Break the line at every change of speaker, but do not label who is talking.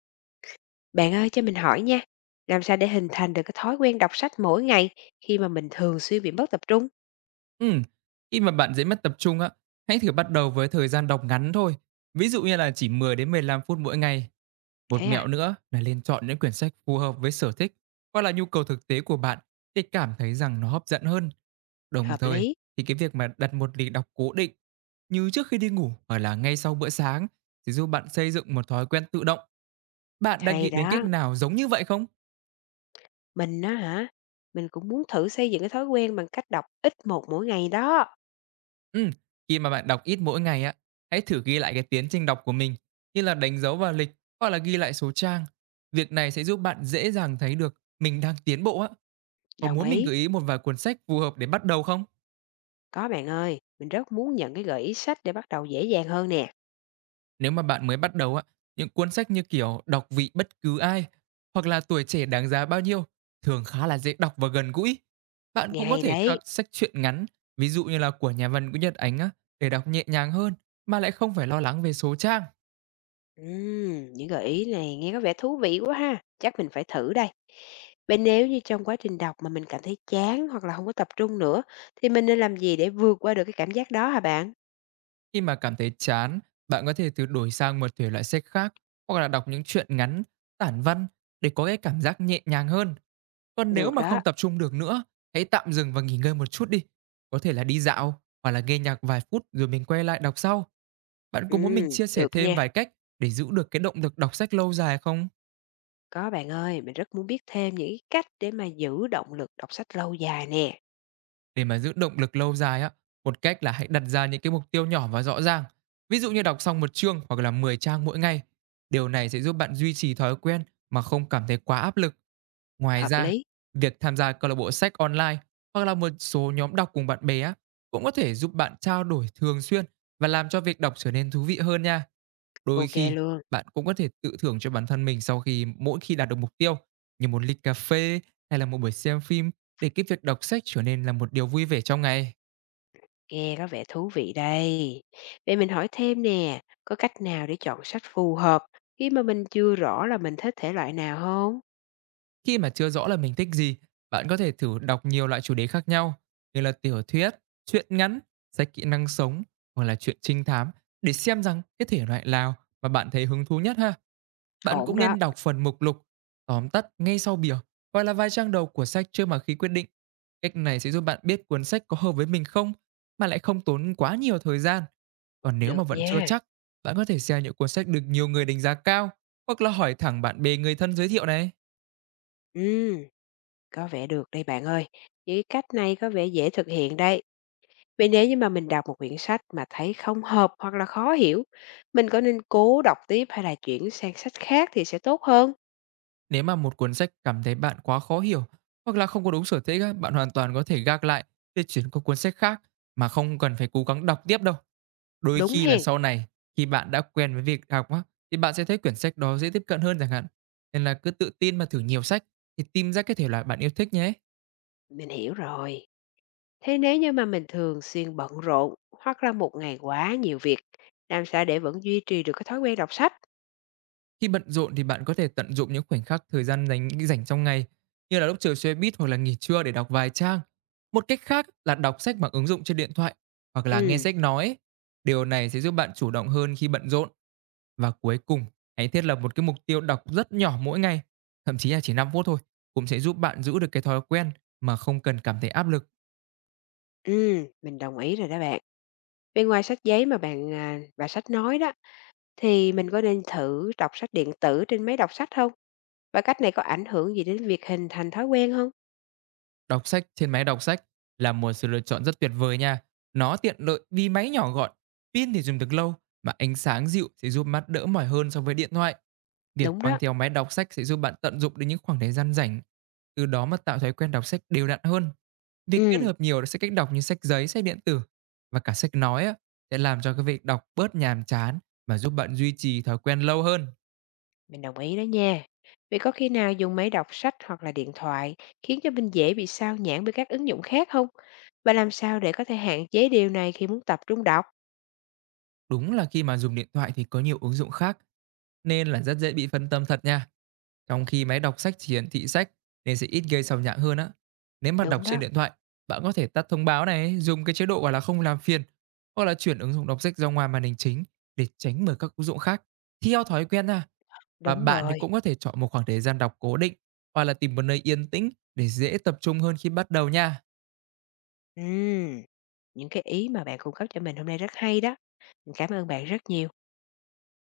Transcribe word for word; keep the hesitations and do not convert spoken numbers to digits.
Bạn ơi cho mình hỏi nha, làm sao để hình thành được cái thói quen đọc sách mỗi ngày khi mà mình thường xuyên bị mất tập trung?
Ừm, khi mà bạn dễ mất tập trung á, hãy thử bắt đầu với thời gian đọc ngắn thôi. Ví dụ như là chỉ mười đến mười lăm phút mỗi ngày. Một
Thế
mẹo
à,
nữa là nên chọn những quyển sách phù hợp với sở thích hoặc là nhu cầu thực tế của bạn, để cảm thấy rằng nó hấp dẫn hơn. Đồng
hợp
thời
lý,
thì cái việc mà đặt một lịch đọc cố định, như trước khi đi ngủ hoặc là ngay sau bữa sáng, sẽ giúp bạn xây dựng một thói quen tự động. Bạn đã
hay
nghĩ đến cách
đó.
nào giống như vậy không?
Mình đó hả, mình cũng muốn thử xây dựng cái thói quen bằng cách đọc ít một mỗi ngày đó.
Ừm, khi mà bạn đọc ít mỗi ngày á, hãy thử ghi lại cái tiến trình đọc của mình, như là đánh dấu vào lịch hoặc là ghi lại số trang. Việc này sẽ giúp bạn dễ dàng thấy được mình đang tiến bộ á. Có
Đồng
muốn mình
ý,
gợi ý một vài cuốn sách phù hợp để bắt đầu không?
có bạn ơi, mình rất muốn nhận cái gợi ý sách để bắt đầu dễ dàng hơn nè.
Nếu mà bạn mới bắt đầu á, những cuốn sách như kiểu Đọc Vị Bất Cứ Ai hoặc là Tuổi Trẻ Đáng Giá Bao Nhiêu thường khá là dễ đọc và gần gũi. Bạn
Nghe
cũng có
hay
thể các
đấy.
sách truyện ngắn, ví dụ như là của nhà văn Nguyễn Nhật Ánh á, để đọc nhẹ nhàng hơn mà lại không phải lo lắng về số trang.
Ừm, những gợi ý này nghe có vẻ thú vị quá ha, chắc mình phải thử đây. Vậy nếu như trong quá trình đọc mà mình cảm thấy chán hoặc là không có tập trung nữa, thì mình nên làm gì để vượt qua được cái cảm giác đó hả bạn?
Khi mà cảm thấy chán, bạn có thể thử đổi sang một thể loại sách khác, hoặc là đọc những truyện ngắn, tản văn, để có cái cảm giác nhẹ nhàng hơn. Còn nếu
Được
mà
đó,
không tập trung được nữa, hãy tạm dừng và nghỉ ngơi một chút đi. Có thể là đi dạo hoặc là nghe nhạc vài phút rồi mình quay lại đọc sau. Bạn có muốn mình
ừm,
chia sẻ
được
thêm
nha.
vài cách để giữ được cái động lực đọc sách lâu dài không?
Có bạn ơi, mình rất muốn biết thêm những cái cách để mà giữ động lực đọc sách lâu dài nè.
Để mà giữ động lực lâu dài á, một cách là hãy đặt ra những cái mục tiêu nhỏ và rõ ràng. Ví dụ như đọc xong một chương hoặc là mười trang mỗi ngày. Điều này sẽ giúp bạn duy trì thói quen mà không cảm thấy quá áp lực. Ngoài
Hợp
ra,
lý,
việc tham gia câu lạc bộ sách online hoặc là một số nhóm đọc cùng bạn bè á, cũng có thể giúp bạn trao đổi thường xuyên và làm cho việc đọc trở nên thú vị hơn nha. Đôi
ok
khi
luôn,
bạn cũng có thể tự thưởng cho bản thân mình sau khi mỗi khi đạt được mục tiêu, như một ly cà phê hay là một buổi xem phim, để cái việc đọc sách trở nên là một điều vui vẻ trong ngày.
nghe có vẻ thú vị đây. Vậy mình hỏi thêm nè, có cách nào để chọn sách phù hợp khi mà mình chưa rõ là mình thích thể loại nào không?
Khi mà chưa rõ là mình thích gì, bạn có thể thử đọc nhiều loại chủ đề khác nhau như là tiểu thuyết, truyện ngắn, sách kỹ năng sống hoặc là truyện trinh thám, để xem rằng cái thể loại nào mà bạn thấy hứng thú nhất ha. Bạn
Ổn
cũng
đó,
nên đọc phần mục lục, tóm tắt ngay sau bìa hoặc là vài trang đầu của sách trước mà khi quyết định. Cách này sẽ giúp bạn biết cuốn sách có hợp với mình không, mà lại không tốn quá nhiều thời gian. Còn nếu mà
được
vẫn chưa
nha.
chắc, bạn có thể xem những cuốn sách được nhiều người đánh giá cao hoặc là hỏi thẳng bạn bè, người thân giới thiệu này.
Ừ, có vẻ được đây bạn ơi. Những cái cách này có vẻ dễ thực hiện đây. Vậy nếu như mà mình đọc một quyển sách mà thấy không hợp hoặc là khó hiểu, mình có nên cố đọc tiếp hay là chuyển sang sách khác thì sẽ tốt hơn?
Nếu mà một cuốn sách cảm thấy bạn quá khó hiểu hoặc là không có đúng sở thích á, bạn hoàn toàn có thể gác lại để chuyển qua cuốn sách khác mà không cần phải cố gắng đọc tiếp đâu. Đôi
Đúng
khi là
hen,
sau này, khi bạn đã quen với việc đọc á, thì bạn sẽ thấy quyển sách đó dễ tiếp cận hơn chẳng hạn. Nên là cứ tự tin mà thử nhiều sách thì tìm ra cái thể loại bạn yêu thích nhé.
mình hiểu rồi. Thế nếu như mà mình thường xuyên bận rộn hoặc là một ngày quá nhiều việc, làm sao để vẫn duy trì được cái thói quen đọc sách?
Khi bận rộn thì bạn có thể tận dụng những khoảnh khắc thời gian dành rảnh trong ngày, như là lúc chờ xe buýt hoặc là nghỉ trưa để đọc vài trang. Một cách khác là đọc sách bằng ứng dụng trên điện thoại hoặc là nghe
Ừ,
sách nói. Điều này sẽ giúp bạn chủ động hơn khi bận rộn. Và cuối cùng, hãy thiết lập một cái mục tiêu đọc rất nhỏ mỗi ngày, thậm chí là chỉ năm phút thôi, cũng sẽ giúp bạn giữ được cái thói quen mà không cần cảm thấy áp lực.
ừ, mình đồng ý rồi đó bạn. Bên ngoài sách giấy mà bạn à, và sách nói đó, thì mình có nên thử đọc sách điện tử trên máy đọc sách không? Và cách này có ảnh hưởng gì đến việc hình thành thói quen không?
Đọc sách trên máy đọc sách là một sự lựa chọn rất tuyệt vời nha. Nó tiện lợi vì máy nhỏ gọn, pin thì dùng được lâu, mà ánh sáng dịu sẽ giúp mắt đỡ mỏi hơn so với điện thoại. Việc
Đúng
mang
đó.
theo máy đọc sách sẽ giúp bạn tận dụng được những khoảng thời gian rảnh, từ đó mà tạo thói quen đọc sách đều đặn hơn. Việc kết
Ừ,
hợp nhiều sách cách đọc như sách giấy, sách điện tử và cả sách nói á, sẽ làm cho cái việc đọc bớt nhàm chán và giúp bạn duy trì thói quen lâu hơn.
mình đồng ý đó nha. Vậy có khi nào dùng máy đọc sách hoặc là điện thoại khiến cho mình dễ bị sao nhãng bởi các ứng dụng khác không? Và làm sao để có thể hạn chế điều này khi muốn tập trung đọc?
Đúng là khi mà dùng điện thoại thì có nhiều ứng dụng khác, nên là rất dễ bị phân tâm thật nha. Trong khi máy đọc sách chỉ hiển thị sách nên sẽ ít gây sao nhãng hơn á. Nếu mà đọc
Đúng
trên
đó,
điện thoại, bạn có thể tắt thông báo này, dùng cái chế độ gọi là không làm phiền, hoặc là chuyển ứng dụng đọc sách ra ngoài màn hình chính để tránh mở các ứng dụng khác theo thói quen nha. Và
đúng
bạn thì
rồi.
cũng có thể chọn một khoảng thời gian đọc cố định hoặc là tìm một nơi yên tĩnh để dễ tập trung hơn khi bắt đầu nha.
Ừm, những cái ý mà bạn cung cấp cho mình hôm nay rất hay đó. Mình cảm ơn bạn rất nhiều.